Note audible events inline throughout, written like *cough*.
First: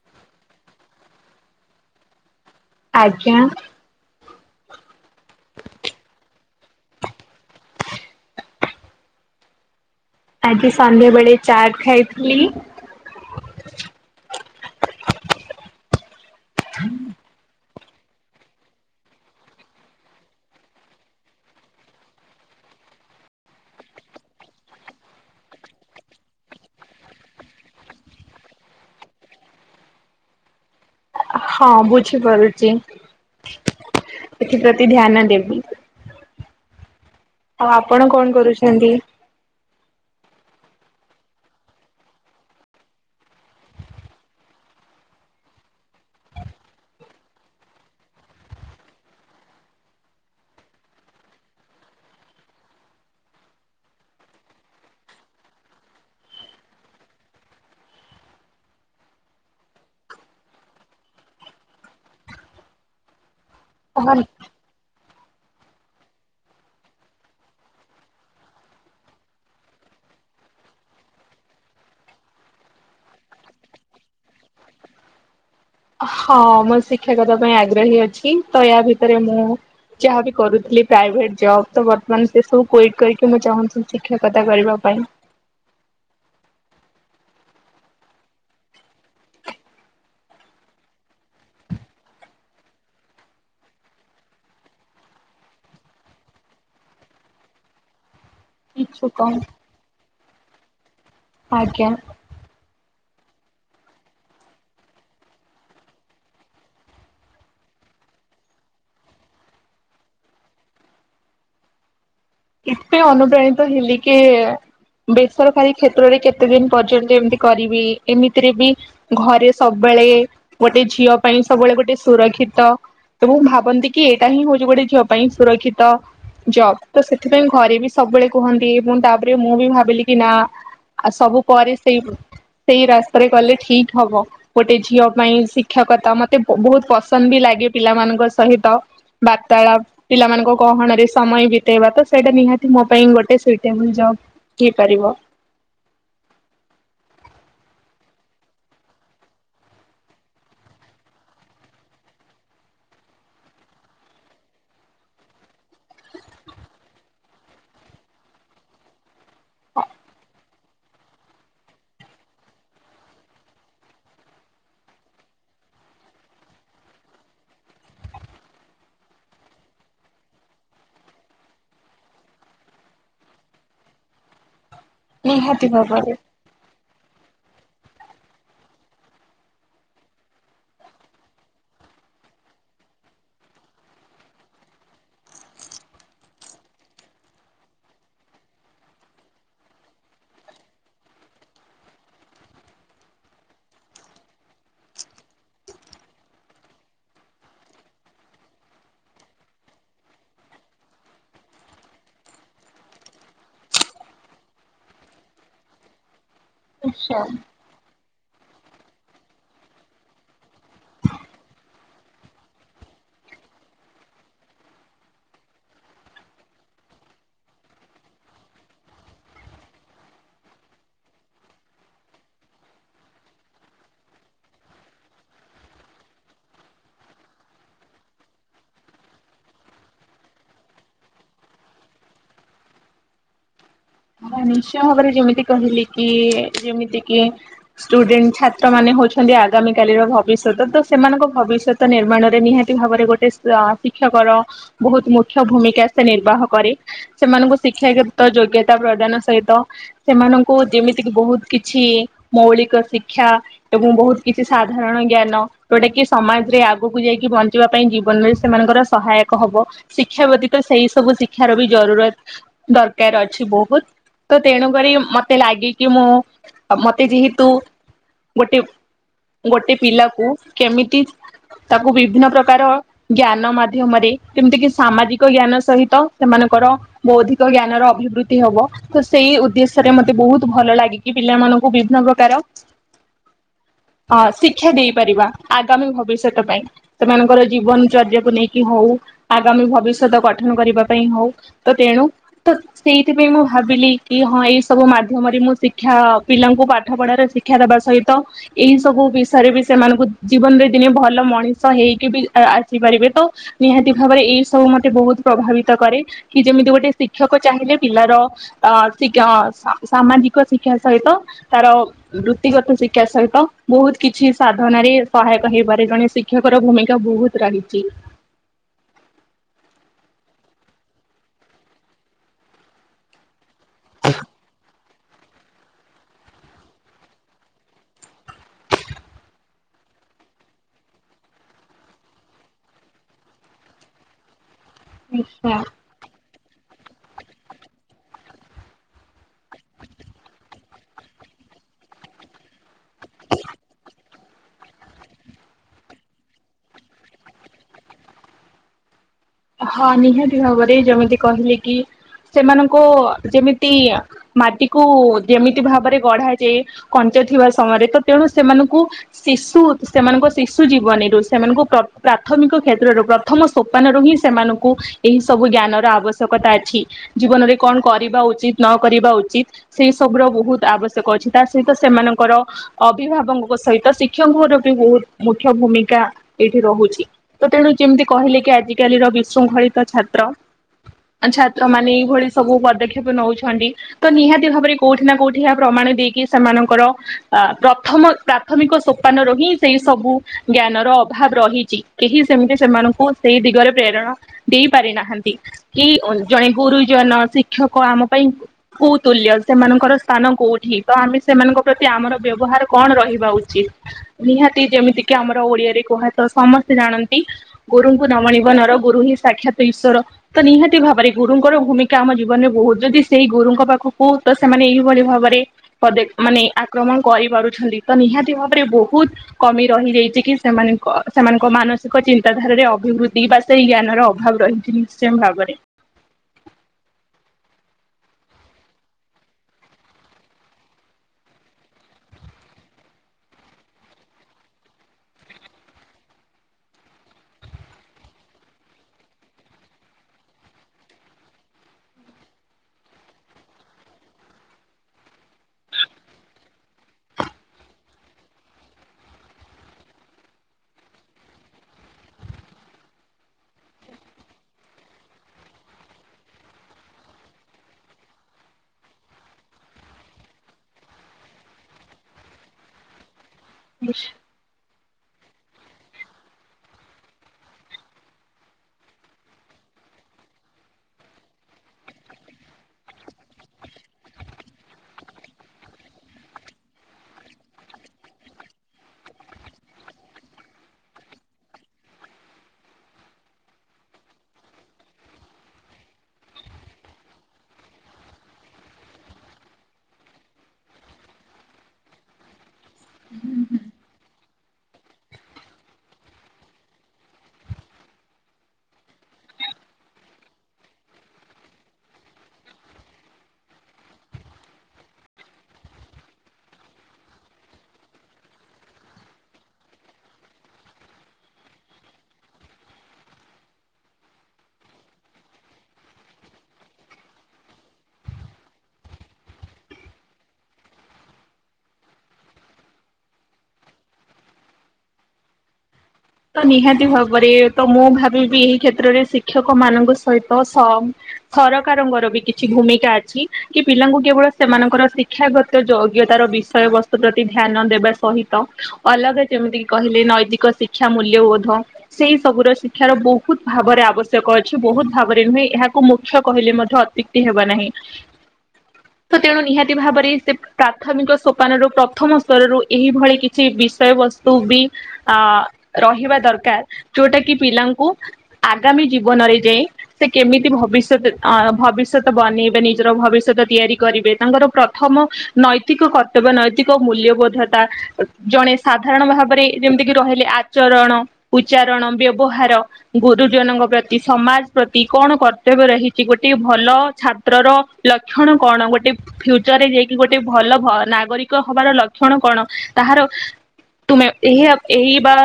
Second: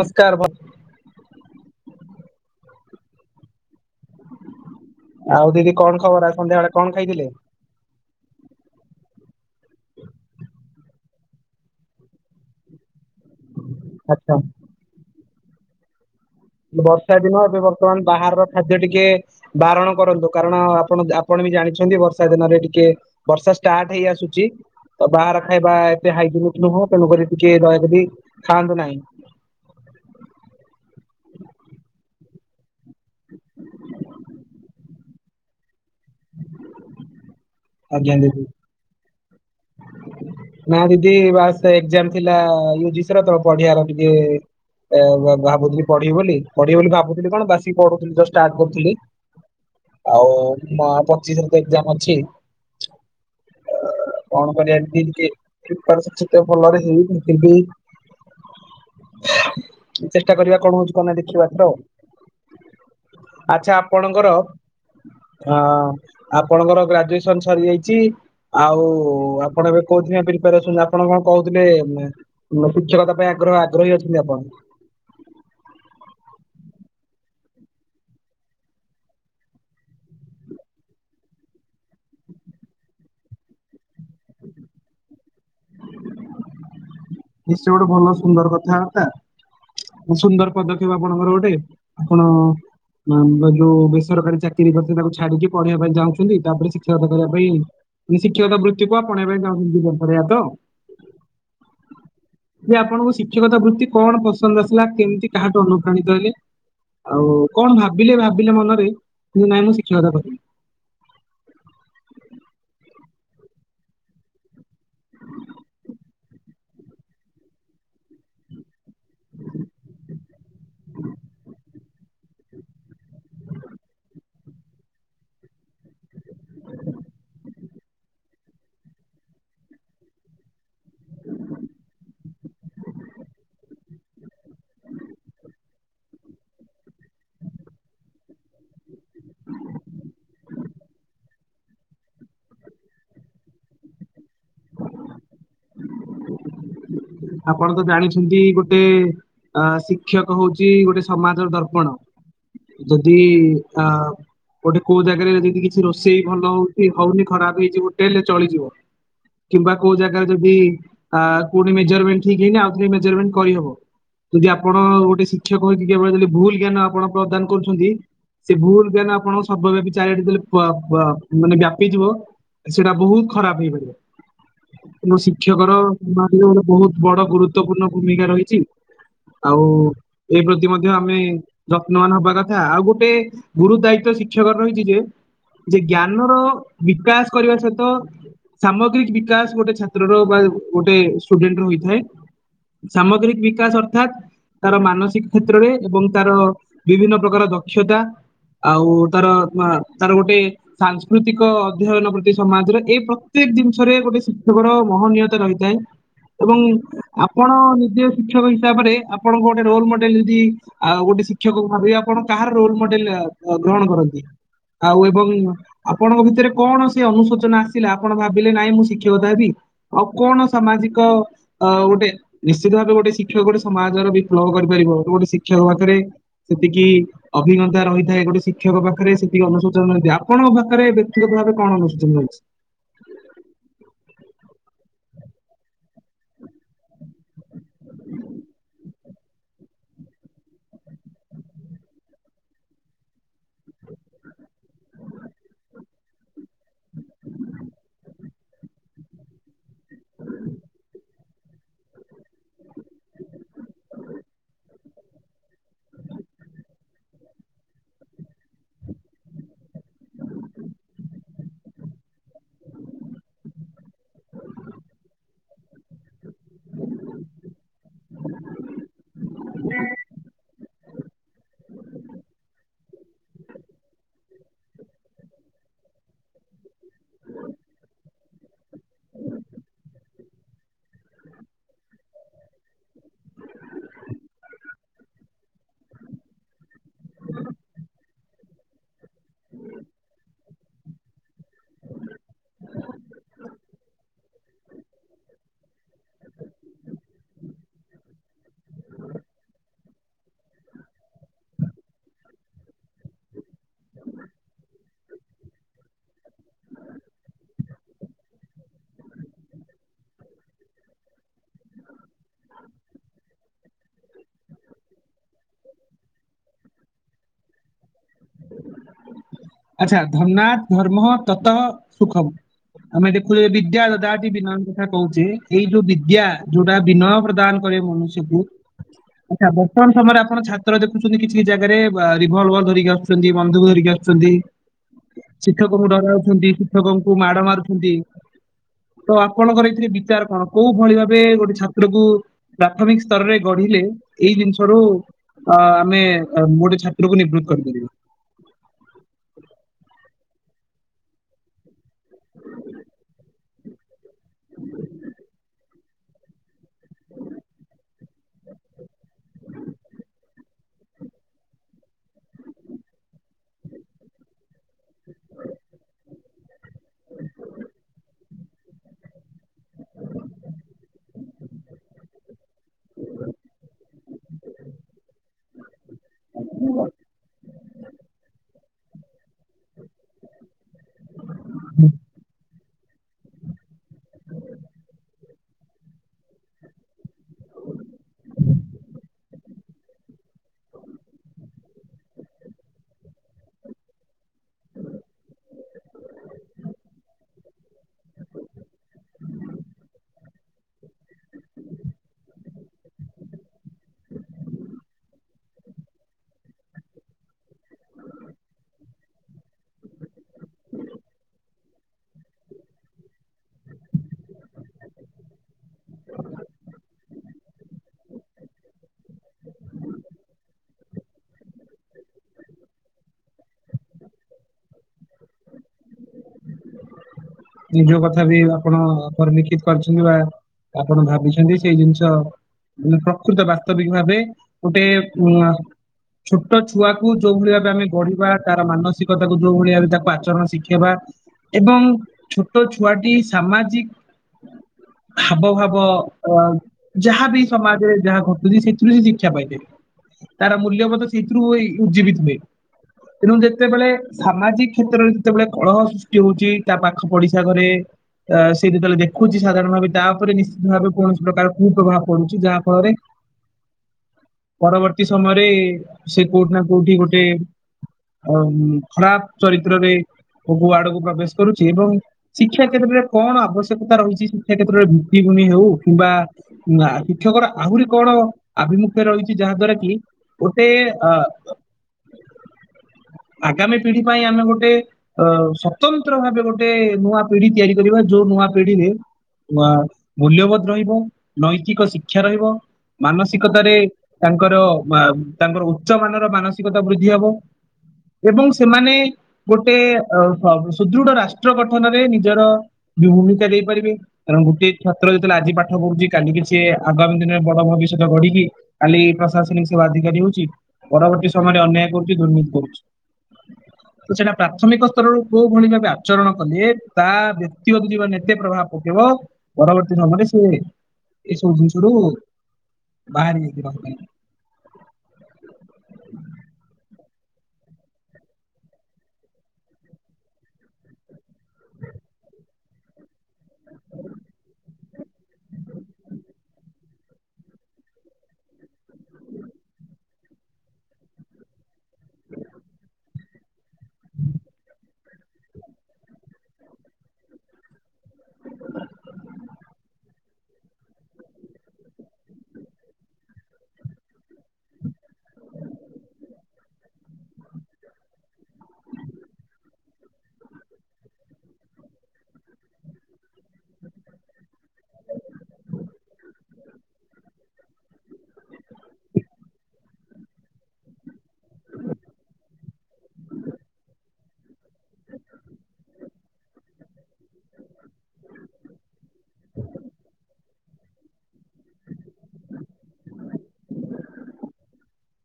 ନମସ୍କାର ବା। ଆଜ୍ଞା। ଆଉ ଦିଦି କଣ ଖବର ସନ୍ଧ୍ୟାବେଳେ କଣ ଖାଇଥିଲେ? *inaudible* ଆଜି ସନ୍ଧ୍ୟା ବେଳେ ଚାଟ ଖାଇଥିଲି। ଆଚ୍ଛା! ବର୍ଷା ଦିନ ଏବେ ବର୍ତ୍ତମାନ ବାହାରର ଖାଦ୍ୟ ଟିକେ ବାରଣ କରନ୍ତୁ, କାରଣ ଆପଣ ଆପଣ ଜାଣି ବର୍ଷା ଦିନରେ ଟିକେ ବର୍ଷା ଷ୍ଟାର୍ଟ ହେଇ ଆସୁଛି ତ ବାହାର ଖାଇବା ଏତେ ହାଇଜେନିକ ନୁହଁ ତେଣୁ କରି ଟିକେ ଦହକ ଖାଆନ୍ତୁ ନାହିଁ। *inaudible* ହଁ ବୁଝିପାରୁଛି ଏଥିପତି ଧ୍ୟାନ ଦେବି। ଆଉ ଆପଣ ଆଜ୍ଞା କଣ ଦିଦି। କରୁଛନ୍ତି? *inaudible* ନା ଦିଦି ବା ଏଜାମ ଥିଲା ୟ ର ତ *unintelligible* ପଢିଆର ଟିକେ ଭାବୁଥିଲି ପଢିବି ବୋଲି, ପଢିବି ବୋଲି ଭାବୁଥିଲି କଣ, ବସିକି ପଢୁଥିଲି, ଷ୍ଟାଟ କରୁଥିଲି ଆଉ ପଚିଶ ଏଜାମ ଅଛି କଣ କରିବା, ଏମତି ଟିକେପ *unintelligible* ସେତ ଭଲରେ ହେଇ ଚେଷ୍ଟା କରିବା କଣ ହଉଛି, କଣ ନାଇଁ ଦେଖିବା ଏଥର ଆଉ ଆଚ୍ଛା, ଆପଣଙ୍କର ଅ ଆପଣଙ୍କର ଗ୍ରାଜୁଏ ସରିଯାଇଛି ଆଉ ଆପଣ ଏବେ କେ *unintelligible* ଆପଣ କଣ କହୁଥିଲେ ଶିକ୍ଷକତା ପାଇଁ ଆଗ୍ରହ, ଆଗ୍ରହୀ ଅଛନ୍ତି ଆପଣ ହଁ ମୋ ଶିକ୍ଷକତା ପାଇଁ ଆଗ୍ରହୀ ଅଛି ତ ୟା ଭିତରେ ମୁଁ ଯାହାବି କରୁଥିଲି ପ୍ରାଇଭେଟ ଜବ୍ ତ, ବର୍ତ୍ତମାନ ସେ ସବୁ କହିି କହିକି ମୁଁ ଚାହୁଁଛିି ଶିକ୍ଷାକତା କରିବା ପାଇଁ ହ *inaudible* ନିଶ୍ଚୟ ସେ ଗୋଟେ ଭଲ, ସୁନ୍ଦର କଥାବାର୍ତ୍ତା ସୁନ୍ଦର ପଦକ୍ଷେପ ଆପଣଙ୍କର ଗୋଟେ, ଆପଣ ଯୋଉ ବେସରକାରୀ ଚାକିରି କରିଛନ୍ତି, ତାକୁ ଛାଡିକି ପଢେଇବା ପାଇଁ ଚାଁହୁଛନ୍ତି, ତାପରେ ଶିକ୍ଷାଗତ କରିବା ପାଇଁ ଶିକ୍ଷକତା ବୃତ୍ତିକୁ ଆପଣେଇ ଇଚ୍ଛୁକ ପାଇଁ କରିବା ତ ଆଜ୍ଞା! ଯେ ଆପଣଙ୍କୁ ଶିକ୍ଷକତା ବୃତ୍ତି କଣ ପସନ୍ଦ ଆସିଲା, କେମିତି କାହାଠୁ ଅନୁପ୍ରାଣିତ ହେଲେ? ଆଉ କଣ ଭାବିଲେ, ଭାବିଲେ ମନରେ କିନ୍ତୁ ନାଇଁ ମୁଁ ଶିକ୍ଷକତା କରିବି *unintelligible* ଏ ଅନୁପ୍ରାଣିତ ହେଲିକି ବେସରକାରୀ କ୍ଷେତ୍ରରେ କେତେ ଦିନ ପର୍ଯ୍ୟନ୍ତ ଏମିତି କରିବି, ଏମିତିରେ ବି ଘରେ ସବୁବେଳେ ଳେ ଗୋଟେ ଝିଅ ପାଇଁ, ସବୁବେଳେ ଗୋଟେ ସୁରକ୍ଷିତ, ତ ଭାବନ୍ତି କି ଏଇଟା ହିଁ ହଉଛି ଗୋଟେ ଝିଅ ପାଇଁ ସୁରକ୍ଷିତ ଜବ୍ ତ ସେଥିପାଇଁ ଘରେ ବି ସବୁବେଳେ କୁହନ୍ତି, ମୁଁ ତାପରେ ମୁଁ ବି ଭାବିଲି କି ନା ଆଉ ସବୁ ପରେ ସେଇ ସେଇ ରାସ୍ତାରେ ଗଲେ ଠିକ ହବ, ଗୋଟେ ଝିଅ ପାଇଁ ଶିକ୍ଷକତା, ମତେ ବହୁତ ପସନ୍ଦ ବି ଲାଗ ଲାଗେ ପିଲାମାନଙ୍କ ସହିତ ବାର୍ତାଳାପ, ପିଲାମାନଙ୍କ ଗହଣ ରେ ସମୟ ବି ବିତେଇବା ତ ସେଇଟା ନିହାତି ମୋ ପାଇଁ ଗୋଟେ ସୁଇଟେବଲ ଜବ ହେଇପାରିବ। ଆପଣ ତ ଜାଣିଛନ୍ତି, ଗୋଟେ ଅ ଶିକ୍ଷକ ହଉଛି ଗୋଟେ ସମାଜର ଦର୍ପଣ ଯଦି ଆ ଗୋଟେ କୋଉ ଜାଗାରେ ଯଦି କିଛି ରୋଷେଇ ଭଲ ହଉଛି, ହଉନି, ଖରାପ ହେଇଛି ହୋଟେଲେରେ ଚଳିଯିବ କିମ୍ବା କୋଉ ଜାଗାରେ ଯଦି କୋଉଠି ମେଜରମେଣ୍ଟ ଠିକ ହେଇନି, ଆଉଥରେ ମେଜରମେଣ୍ଟ କରିହବ ଯଦି ଆପଣ ଗୋଟେ ଶିକ୍ଷକ ହେଇକି କେବଳ ଯଦି ଭୁଲ ଜ୍ଞାନ ଆପଣ ପ୍ରଦାନ କରୁଛନ୍ତି ସେ ଭୁଲ ଜ୍ଞାନ ଆପଣ ସର୍ବ ବ୍ୟାପି ଚାରିଆଡେ ଦେଲେ ମାନେ ବ୍ୟାପି ଯିବ ସେଇଟା ବହୁତ ଖରାପ ହେଇପାରିବ, ତେଣୁ ଶିକ୍ଷକର ନିହାତି ଭାବରେ *unintelligible* ବହୁତ ବଡ ଗୁରୁତ୍ୱପୂର୍ଣ୍ଣ ଭୂମିକା ରହିଛି। ଆଉ ଏଇ ପ୍ରତି ମଧ୍ୟ ଆମେ ଯତ୍ନବାନ ହବା କଥା ଆଉ ଗୋଟେ ଗୁରୁ ଦାୟିତ୍ଵ ଶିକ୍ଷକ ରହିଛି ଯେ- ଜ୍ଞାନର ବିକାଶ କରିବା ସହିତ ସାମଗ୍ରୀକ ବିକାଶ ଗୋଟେ ଛାତ୍ରର ବା ଗୋଟେ ଷ୍ଟୁଡେଣ୍ଟ ର ହୋଇଥାଏ ସାମଗ୍ରୀକ ବିକାଶ ଅର୍ଥାତ୍ ତାର ମାନସିକ କ୍ଷେତ୍ରରେ ଏବଂ ତାର ବିଭିନ୍ନ ପ୍ରକାର ଦକ୍ଷତା ଆଉ ତାର, ତାର ଗୋଟେ ସାଂସ୍କୃତିକ ଅଧ୍ୟୟନ ପ୍ରତି ସମାଜର ଏ ପ୍ରତ୍ୟେକ ପ୍ରତ୍ୟେକ ଜିନିଷରେ ଗୋଟେ ଶିକ୍ଷକର ମହନୀୟତା ରହିଥାଏ ଏବଂ ନିଶ୍ଚୟ। ଆପଣ ନିଜେ ଶିକ୍ଷକ ହିସାବରେ, ଆପଣଙ୍କ ଗୋଟେ ରୋଲ ମଡେଲ ଯଦି ଆଉ ଗୋଟେ ଶିକ୍ଷକ ଭାବିବେ ଆପଣ କାହାର ରୋଲ ମଡେଲ ଗ୍ରହଣ କରନ୍ତି। ଆଉ ଏବଂ ଆପଣଙ୍କ ଭିତରେ କଣ ସେ ଅନୁଶୋଚନା ଆସିଲା, ଆପଣ ଭାବିଲେ ନାଇଁ ମୁଁ ଶିକ୍ଷକତା ହେବି। ଆଉ କଣ ଅ ସାମାଜିକ ଅ ଗୋଟେ ନିଶ୍ଚିତ ଭାବେ ଗୋଟେ ଶିକ୍ଷକ ଗୋଟେ ସମାଜର ବିପ୍ଳବ କରିପାରିବ ଗ ଗୋଟେ ଶିକ୍ଷକ ଶତରେ *unintelligible* ସେତିକି ଅଭିଜ୍ଞତା ରହିଥାଏ, ଗୋଟେ ଶିକ୍ଷକ ପାଖରେ ସେତିକି ଅନୁଶୋଚନ ରହିଥାଏ ଆପଣଙ୍କ ପାଖରେ ବ୍ୟକ୍ତି ଭାରେ କଣ ଅନୁଷ୍ଚନ ଅଛି? ନିଶ୍ଚୟ ଭାବରେ ଯେମିତି କହିଲି କି ଯେମିତି କି ଷ୍ଟୁଡେଣ୍ଟ ଛାତ୍ର ମାନେ ହଉଛନ୍ତି ଆଗାମୀ କାଲିର ଭବିଷ୍ୟତ ତ ସେମାନଙ୍କ ଭବିଷ୍ୟତ ନିର୍ମାଣରେ ନିହାତି ଭାବରେ ଗୋଟେ ଶିକ୍ଷକ ବହୁତ ମୁଖ୍ୟ ଭୂମିକା ସେ ନିର୍ବାହ କରେ ସେମାନଙ୍କୁ ଶିକ୍ଷା୍ ଯୋଗ୍ୟତା ପ୍ର ାନ ସହିତ ସେମାନଙ୍କୁ ଯେମିତିକ ବହୁତ କିଛି ମୌଳିକ ଶିକ୍ଷା ଏବଂ ବହୁତ କିଛି ସାଧାରଣ ଜ୍ଞାନ ଯୋଉଟା କି ସମାଜରେ ଆଗକୁ ଯାଇକି ବଞ୍ଚିବା ପାଇଁ ଜୀବନରେ ସେମାନଙ୍କର ସହାୟକ ହବ ଶିକ୍ଷା ବ୍ୟତୀତ ସେଇ ସବୁ ଶିକ୍ଷାର ବି ଜରୁରତ ଦରକାର ଅଛି ବହୁତ ତ ତେଣୁ କରି ମତେ ଲାଗିକି ମୁଁ ମତେ ଯେହେତୁ ଗୋଟେ ଗୋଟେ ପିଲାକୁ କେମିତି ତାକୁ ବିଭିନ୍ନ ପ୍ରକାର ଜ୍ଞାନ ମାଧ୍ୟମରେ ଯେମିତି କି ସାମାଜିକ ଜ୍ଞାନ ସହିତ ସେମାନେ ଙ୍କର ବୌଦ୍ଧିକ ଜ୍ଞାନ ର ଅଭିବୃଦ୍ଧି ହବ ତ ସେଇ ଉଦ୍ଦେଶ୍ୟରେ ମତେ ବହୁତ ଭଲ ଲାଗେ କିି ପିଲା ମଙ୍କୁ ବିଭିନ୍ନ ପ୍ରକାର *inaudible* ହଁ ଶିକ୍ଷା ଦେଇପାରିବା ଆଗାମୀ ଭବିଷ୍ୟତ ପାଇଁ, ସେମାନଙ୍କର ଜୀବନଚର୍ଯକୁ ନେଇକି ହଉ ଆଗାମୀ ଭବିଷ୍ୟତ ଗଠନ କରିବା ପାଇଁ ହଉ ତ ତେଣୁ ତ ସେଇଥିପାଇଁ ମୁଁ ଭାବିଲି କି ହଁ ଏଇ ସବୁ ମାଧ୍ୟମରେ ମୁଁ ଶିକ୍ଷା ପିଲାଙ୍କୁ ପାଠ ପଢାରେ ଶିକ୍ଷା ଦବା ସହିତ ଏଇ ସବୁ ବିଷୟରେ ବି ସେମାନଙ୍କୁ ଜୀବନରେ ଦିନେ ଭଲ ମଣିଷ ହେଇକି ବି ଆସିପାରିବେ ତ ନିହାତି ଭାବରେ ଏଇ ସବୁ ମତେ ବହୁତ ପ୍ରଭାବିତ କରେ, କି ଯେମିତି ଗୋଟେ ଶିକ୍ଷକ ଚାହିଁଲେ ପିଲାର ଅ ଶିକ ସାମାଜିକ ଶିକ୍ଷା ସହିତ ତାର ବୃତ୍ତିଗତ ଶିକ୍ଷା ସହିତ ବହୁତ କିଛି ସାଧନ ରେ ସହାୟକ ହେଇପାରେ, ଜଣେ ଶିକ୍ଷକ ର ଭୂମିକା ବହୁତ ରହିଛି *inaudible* ଆଚ୍ଛା ଧର୍ନା ଧର୍ମ ତତ ସୁଖମ ଆମେ ଦେଖୁଛେ ବି ଯା ଦାଟି ବି ନା କ କହୁଛେ ଏଇ ଯୋଉ ବିଦ୍ୟା ଯୋଉଟା ବିନୟ ପ୍ରଦାନ କରେ ମନୁଷ୍ୟକୁ ଆଚ୍ଛା ବର୍ତ୍ତମାନ ସମୟରେ ଆପଣ ଛାତ୍ର ଦେଖୁଛନ୍ତି, କିଛି କି ଜାଗାରେ ରିଭଲଭର ଧରିକି ଆସୁଛନ୍ତି ବନ୍ଧକୁ ଧରିକି ଆସୁଛନ୍ତି ଆଚ୍ଛା। ଶିକ୍ଷକଙ୍କୁ ଡରାଉଛନ୍ତି ଶିକ୍ଷକଙ୍କୁ ମାଡ ମାରୁଛନ୍ତି ତ ଆପଣଙ୍କର ଏଥିରେ ବିଚାର କଣ କୋଉ ଭଳି ଭାବେ ଗୋଟେ ଛାତ୍ର କ ପ୍ରାଥମିକ ସ୍ତରରେ ଗଢି ଏଇ ଜିନିଷ ରୁ ଅ ଆମେ ଗୋ ଗଟେ ଛାତ୍ରକୁ ନିବୃତ କରିପାରିବୁ? ହଁ ନିହାତି ଭାବରେ ଯେମିତି କହିଲେ କି ସେମାନଙ୍କ ଯେମିତି ମାଟିକୁ ଯେମିତି ଭାବରେ ଗଢ଼ାଯାଏ ଥିବା ସମୟରେ ତ ତେଣୁ ସେମାନଙ୍କୁ ଶିଶୁ ସେମାନଙ୍କ ଶିଶୁ ଜୀବନୀରୁ ସେମାନଙ୍କୁ ପ୍ରାଥମିକ କ୍ଷେତ୍ରର ପ୍ରଥମ ସୋପାନ ର ହିଁ ସେମାନଙ୍କୁ ଏହି ସବୁ ଜ୍ଞାନ ର ଆବଶ୍ୟକତା ଅଛି, ଜୀବନରେ କଣ କରିବା ଉଚିତ ନ କରିବା ଉଚିତ ସେଇ ସବ ର ବହୁତ ଆବଶ୍ୟକ ଅଛି, ତା ସହିତ ସେମାନଙ୍କର ଅଭିଭାବକଙ୍କ ସହିତ ଶିକ୍ଷ ର ବି ବହୁତ ମୁଖ୍ୟ ଭୂମିକା ଏଇଠି ରହୁଛି ତ ତେଣୁ ଯେମିତି କହିଲେ କି ଆଜିିକାଲିର ବିଶୃଙ୍ଖଳିତ ଛାତ୍ର ଛାତ୍ର ମାନେ ଏଇଭଳି ସବୁ ପଦକ୍ଷେପ ନେଉଛନ୍ତି, ତ ନିହାତି ଭାବରେ କୋଉଠି ନା କୋଉଠି ଏହା ପ୍ରମାଣ ଦେଇକି ସେମାନଙ୍କର ପ୍ରଥମ ପ୍ରାଥମିକ ସୋପାନରୁ ହିଁ ସେଇ ସବୁ ଜ୍ଞାନର ଅଭାବ ରହିଛି କେହି ସେମିତି ସେ ସେଇ ଦିଗରେ ପ୍ରେରଣା ଦେଇ ପାରି ନାହାନ୍ତି କି ଜଣେ ଗୁରୁଜନ ଶିକ୍ଷକ ଆମ ପାଇଁ କହୁତୁଲ୍ୟ ସେମାନଙ୍କର ସ୍ଥାନ, କୋଉଠି ତ ଆମେ ସେମାନଙ୍କ ପ୍ରତି ଆମର ବ୍ୟବହାର କଣ ରହିବା ଉଚିତ୍ ନିହାତି ଯେମିତି କିି ଆମର ଓଡିଆରେ କୁହାଯାଉ ସମସ୍ତେ ଜାଣନ୍ତି ଗୁରୁଙ୍କୁ ନମଣିବ ନ ର ଗୁରୁ ହିଁ ସାକ୍ଷାତ ଈଶ୍ୱର ତ ନିହାତି ଭାବରେ ଗୁରୁଙ୍କର ଭୂମିକା ଆମ ଜୀବନରେ ବହୁତ ଯଦି ସେଇ ଗୁରୁଙ୍କ ପାଖକୁୁ ତ ସେମାନେ ଏଇଭଳି ଭାବରେ ମାନେ ଆକ୍ରମଣ କରିପାରୁଛନ୍ତି ତ ନିହାତି ଭାବରେ ବହୁତ କମି ରହିଯାଇଛି, କି ସେମାନଙ୍କ ସେମାନଙ୍କ ମାନସିକ ଚିନ୍ତାଧାରାରେ ଅଭିବୃଦ୍ଧି ବା ସେଇ ଜ୍ଞାନର ଅଭାବ ରହିଛି ନିଶ୍ଚୟ ଭାବରେ ନି ଯୋଉ କଥା ବି ଆପଣ ପରିଲିଖିତ କରିଛନ୍ତି ବା ଆପଣ ଭାବିଛନ୍ତି ସେଇ ଜିନିଷ ଉପ୍ରକୃତ ବାସ୍ତବିକ ଭାବେ ଗୋଟେ ଉ ଛୋଟ ଛୁଆକୁ ଯୋଉ ଭଳି ଭାବେ ଆମେ ଗଢିବା ତାର ମାନସିକତାକୁ ଯୋଉ ଭଳି ଭାବେ ତାକୁ ଆଚରଣ ଶିଖେଇବା ଏବଂ ଛୋଟ ଛୁଆଟି ସାମାଜିକ ଭାବ ଭାବ ଅ ଯାହାବି ସମାଜରେ ଯାହା ଘଟୁଛି ସେଥିରୁ ସେ ଶିକ୍ଷା ପାଇଥାଏ। ତାର ମୂଲ୍ୟ ବଧ ସେଇଥିରୁ ଉଜ୍ଜୀବିତ ହୁଏ। ତେଣୁ ଯେତେବେଳେ ସାମାଜିକ କ୍ଷେତ୍ରରେ ଯେତେବେଳେ କଳହ ସୃଷ୍ଟି ହଉଛି ତା ପାଖରେ ପାଖ ପଡିଶା ଘରେ ସେ ଯେତେବେଳେ ଦେଖୁଛି ସାଧାରଣ ଭାବେ ତାପରେ ନିଶ୍ଚିତ ଭାବେ କୌଣସି ପ୍ରକାର କୁ ଆ ପଡ଼ୁଛି ଯାହା ଫଳରେ ବେଶ୍ ପରବର୍ତ୍ତୀ ସମୟରେ ସେ କୋଉଠି ନା କୋଉଠି ଗୋଟେ ଅ ଖରାପ ଚରିତ୍ରରେ କୁ ଆଡକୁ ପ୍ରବେଶ କରୁଛି। ଏବଂ ଶିକ୍ଷା କ୍ଷେତ୍ରରେ କଣ ଆବଶ୍ୟକତା ରହିଛି ଶିକ୍ଷା କ୍ଷେତ୍ରରେ ଭିତିଭୂମି ହଉ କିମ୍ବା ନା ଶିକ୍ଷକର ଆହୁରି କଣ ଆଭିମୁଖ୍ୟ ରହିଛି ଯାହା ଦ୍ଵାରା କି ଗୋଟେ ଅ ଆଗାମୀ ପିଢି ପାଇଁ ଆମେ ଗୋଟେ ଅ ସ୍ଵତନ୍ତ୍ର ଭାବେ ଗୋଟେ ଗୋଟେ ନୂଆ ପିଢି ତିଆରି କରିବା ଯୋଉ ନୂଆ ପିଢିରେ ନୂଆ ମୂଲ୍ୟବୋଧ ରହିବ ନୈତିକ ଶିକ୍ଷା ରହିବ। ମାନସିକତାରେ ତାଙ୍କର ବା ତାଙ୍କର ଉଚ୍ଚ ମାନର ମାନସିକତା ବୃଦ୍ଧି ହବ। ଏବଂ ସେମାନେ ଗୋଟେ ଅ ସୁଦୃଢ ରାଷ୍ଟ୍ର ଷ୍ଟ୍ର ଗଠନରେ ନିଜର ଭୂମିକା ଦେଇପାରିବେ କାରଣ ଗୋଟେ ଛାତ୍ର ଯେତେବେଳେ ଆଜି ପାଠ ପଢୁଛି କାଲି ସିଏ ଆଗାମୀ ଦିନରେ ବଡ ଭବିଷ୍ୟତ ଗଢିକି କାଲି ପ୍ରଶାସନିକ ସେବା ଅଧିକାରୀ ହଉଛି ପରବର୍ତ୍ତୀ ଅନ୍ୟାୟ କରୁଛି ଦୁର୍ନୀତି କରୁଛି ତ ସେଇଟା ପ୍ରାଥମିକ ସ୍ତରରୁ କୋଉ ଭଳି ଭାବେ ଆଚରଣ କଲେ ତା ବ୍ୟକ୍ତିଗତ ଯିବ ଏତେ ପ୍ରଭାବ ପକେଇବ ପରବର୍ତ୍ତୀ ସମୟରେ ସିଏ ଏ ସବୁ ଜିନିଷରୁୁ ବାହାରି ଯାଇକି *inaudible* ତ ନିହାତି ଭାବରେ ତ ମୁଁ ଭାବିବି ଏହି କ୍ଷେତ୍ରରେ ଶିକ୍ଷକ ମାନଙ୍କ ସହିତ ସ ସରକାରଙ୍କର ବି କିଛି ଭୂମିକା ଅଛି କି ପିଲାଙ୍କୁ କେବଳ ସେମାନଙ୍କର ଶିକ୍ଷାଗତ ଯୋଗ୍ୟ ତାର ବିଷୟ ବସ୍ତୁ ପ୍ରତି ଧ୍ୟାନ ଦେବା ସହିତ ଅଲଗା ଯେମିତି କି କହିଲେ ନୈତିକ ଶିକ୍ଷା ଶିକ୍ଷା ମୂଲ୍ୟବୋଧ ସେଇ ସବୁର ର ଶିକ୍ଷାର ବହୁତ ଭାବରେ ଆବଶ୍ୟକ ଅଛି ବହୁତ ଭାବରେ ନୁହେଁ ଏହା ମୁଖ୍ୟ କହିଲେ ମଧ୍ୟ ଅତ୍ୟୁକ୍ତି ହେବ ନାହିଁ। ତ ତେଣୁ ନିହାତି ଭାବରେ ସେ ପ୍ରାଥମିକ ସୋପାନରୁ ପ୍ରଥମ ସ୍ତରରୁ ଏହିଭଳି କିଛି ବିଷୟବସ୍ତୁ ବି ଅ ରହିବା ଦରକାର ଯୋଉଟା କି ପିଲାଙ୍କୁ ଆଗାମୀ ଜୀବନରେ ଯାଇ ସେ କେମିତି ଭବିଷ୍ୟତ ଅ ଭବିଷ୍ୟତ ବନେଇବେ ନିଜର ଭବିଷ୍ୟତ ତିଆରି କରିବେ ତାଙ୍କର ପ୍ରଥମ ନୈତିକ ତେବେ ନୈତିକ ମୂଲ୍ୟବୋଧତା ଜଣେ ସାଧାରଣ ଭାବରେ ଯେମିତିକି ରହିଲେ ଉଚ୍ଚରଣ ଉଚ୍ଚାରଣ ବ୍ୟବହାର ଗୁରୁଜନଙ୍କ ପ୍ରତି ସମାଜ ପ୍ରତି କଣ କର୍ତ୍ତବ୍ୟ ରହିଛି ଗୋଟେ ଭଲ ଛାତ୍ରର ଲକ୍ଷଣ କଣ? ଗୋଟେ ଫ୍ୟୁଚର ରେ ଯାଇକି ଗୋଟେ ଭଲ ଭ ନାଗରିକ ହବାର ଲକ୍ଷଣ କଣ ତାହାର ତୁମେ ଏହା ଏହି ବା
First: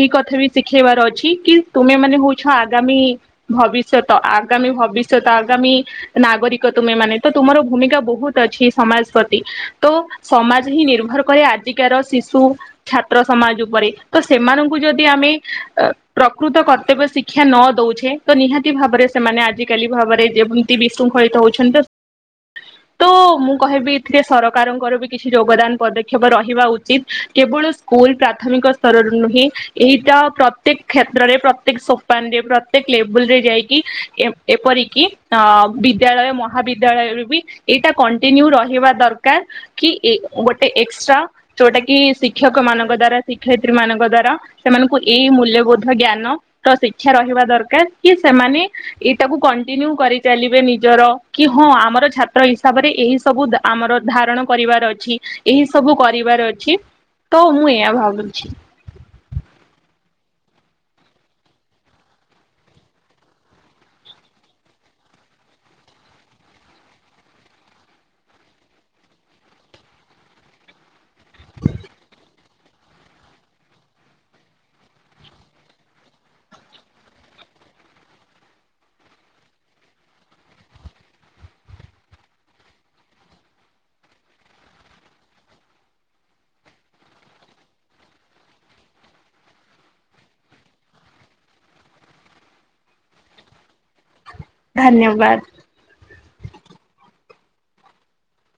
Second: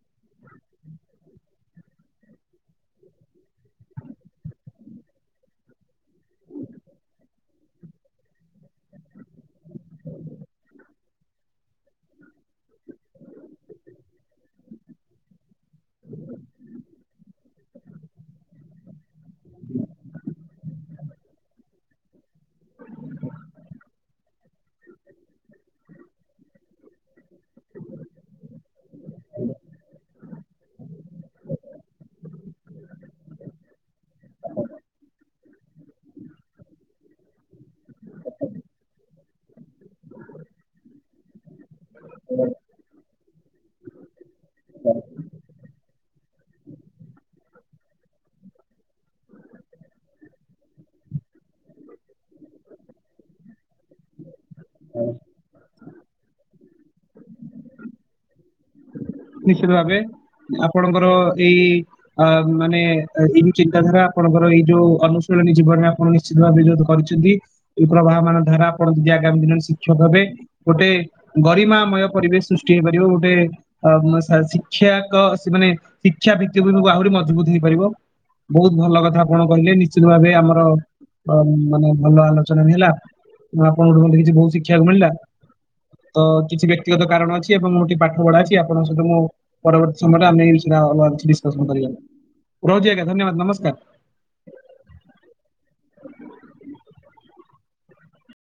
ଏଇ କଥା ବି ଶିଖେଇବାର ଅଛି କି ତୁମେ ମାନେ ହଉଛ ଆଗାମୀ ଭବିଷ୍ୟତ ଆଗାମୀ। ଭବିଷ୍ୟତ ଆଗାମୀ ନାଗରିକ ତୁମେ ମାନେ ତ ତୁମର ଭୂମିକା ବହୁତ ଅଛି ସମାଜ ପ୍ରତି ତ ସମାଜ ହିଁ ନିର୍ଭର କରେ ଆଜିକାର ଶିଶୁ ଛାତ୍ର ସମାଜ ଉପରେ ତ ସେମାନଙ୍କୁ କୁ ଯଦି ଆମେ ପ୍ରକୃତ କତ୍ତର୍ବ୍ୟ ଶିକ୍ଷା ନ- ଦଉଛେ ତ ନିହାତି ଭାବରେ ସେମାନେ ଆଜିକାଲି ଭାବରେ ଯେମତି ବିଶୃଙ୍ଖଳିତ ହଉଛନ୍ତି ତ *inaudible* ତ ମୁଁ କହିବି ଏଥିରେ ସରକାରଙ୍କର ବି କିଛି ଯୋଗଦାନ ପଦକ୍ଷେପ ରହିବା ଉଚିତ କେବଳ ସ୍କୁ ସ୍କୁଲ ପ୍ରାଥମିକ ସ୍ତରରୁ ନୁହେଁ। ଏଇଟା ପ୍ରତ୍ୟେକ କ୍ଷେତ୍ରରେ ପ୍ରତ୍ୟେକ ସୋପାନରେ ପ୍ରତ୍ୟେକ ଲେବୁଲ ରେ ଯାଇକି ଏପରିକି ଅ ବିଦ୍ୟାଳୟ ମହାବିଦ୍ୟାଳୟରୁ ବି ଏଇଟା କଣ୍ଟିନ୍ୟୁ ରହିବା ଦରକାର କି ଇ ଗୋଟେ ଏକ୍ସଟ୍ରା ଯୋଉଟା କି ଶିକ୍ଷକ ମାନଙ୍କ ଦ୍ଵାରା ଶିକ୍ଷୟିତ୍ରୀ ମାନଙ୍କ ଦ୍ଵାରା ସେମାନଙ୍କୁ ଏଇ ମୂଲ୍ୟବୋଧ ଜ୍ଞାନ ର ଶିକ୍ଷା ରହିବା ଦରକାର କି ସେମାନେ ଏଇଟାକୁ କଣ୍ଟିନ୍ୟୁ କରିଚାଲିବେ ନିଜ ଜର କି ହଁ ଆମର ଛାତ୍ର ହିସାବରେ ଏହି ସବୁ ଧା ଆମର ଧାରଣ କରିବାର ଅଛି ଏହି ସବୁ ସବୁ କରିବାର ଅଛି ତ ମୁଁ ଏୟା ଭାବୁଛି। ନିଶ୍ଚିତ ଭାବେ ଆପଣଙ୍କର ଏଇ ଅ ମାନେ ଏଇ ଚିନ୍ତାଧାରା ଆପଣ ର ଏଇ ଯୋଉ ଅନୁଶୀଳନୀ ଜୀବନ ଆପଣ ନିଶ୍ଚିତ ଭାବେ କରିଛନ୍ତି ଏ ପ୍ରବାହ ମାନ ଧାରା ଆପଣ ଯି ଜା ଆପଣ ଶିକ୍ଷକ ହେବେ ଗୋଟେ ଗରିମାମୟ ପରିବେଶ ସୃଷ୍ଟି ହେଇପାରିବ ଗୋଟେ ଆ *unintelligible* ଶିକ୍ଷାକ ମାନେ ଶିକ୍ଷା ଭିତ୍ତି ଆହୁରି ମଜବୁତ ହେଇପାରିବ ବହୁତ ଭଲ କଥା ଆପଣ କହିଲେ ନିଶ୍ଚିତ ଭାବେ ଆମର ମାନେ ଭଲ ଆଲୋଚନା ବି ହେଲା ଆପଣଙ୍କଠୁ କିଛି ବହୁତ ଶିଖିବାକୁ ମିଳିଲା। ତ କିଛି ବ୍ୟକ୍ତିଗତ କାରଣ ଅଛି ଏବଂ ମୁଁ ଟିକେ ପାଠ ପଢା ଅଛି ଆଉ ଆପଣ ସହିତ ମୁଁ ପରବର୍ତ୍ତୀ ସମୟରେ ଆମେ ଏ ବିଷୟରେ ଅଲଗା କିଛି ଡିସ୍କସନ କରିବା। ରହୁଛି ଆଜ୍ଞା ଧନ୍ୟବାଦ ନମସ୍କାର। ଧନ୍ୟବାଦ।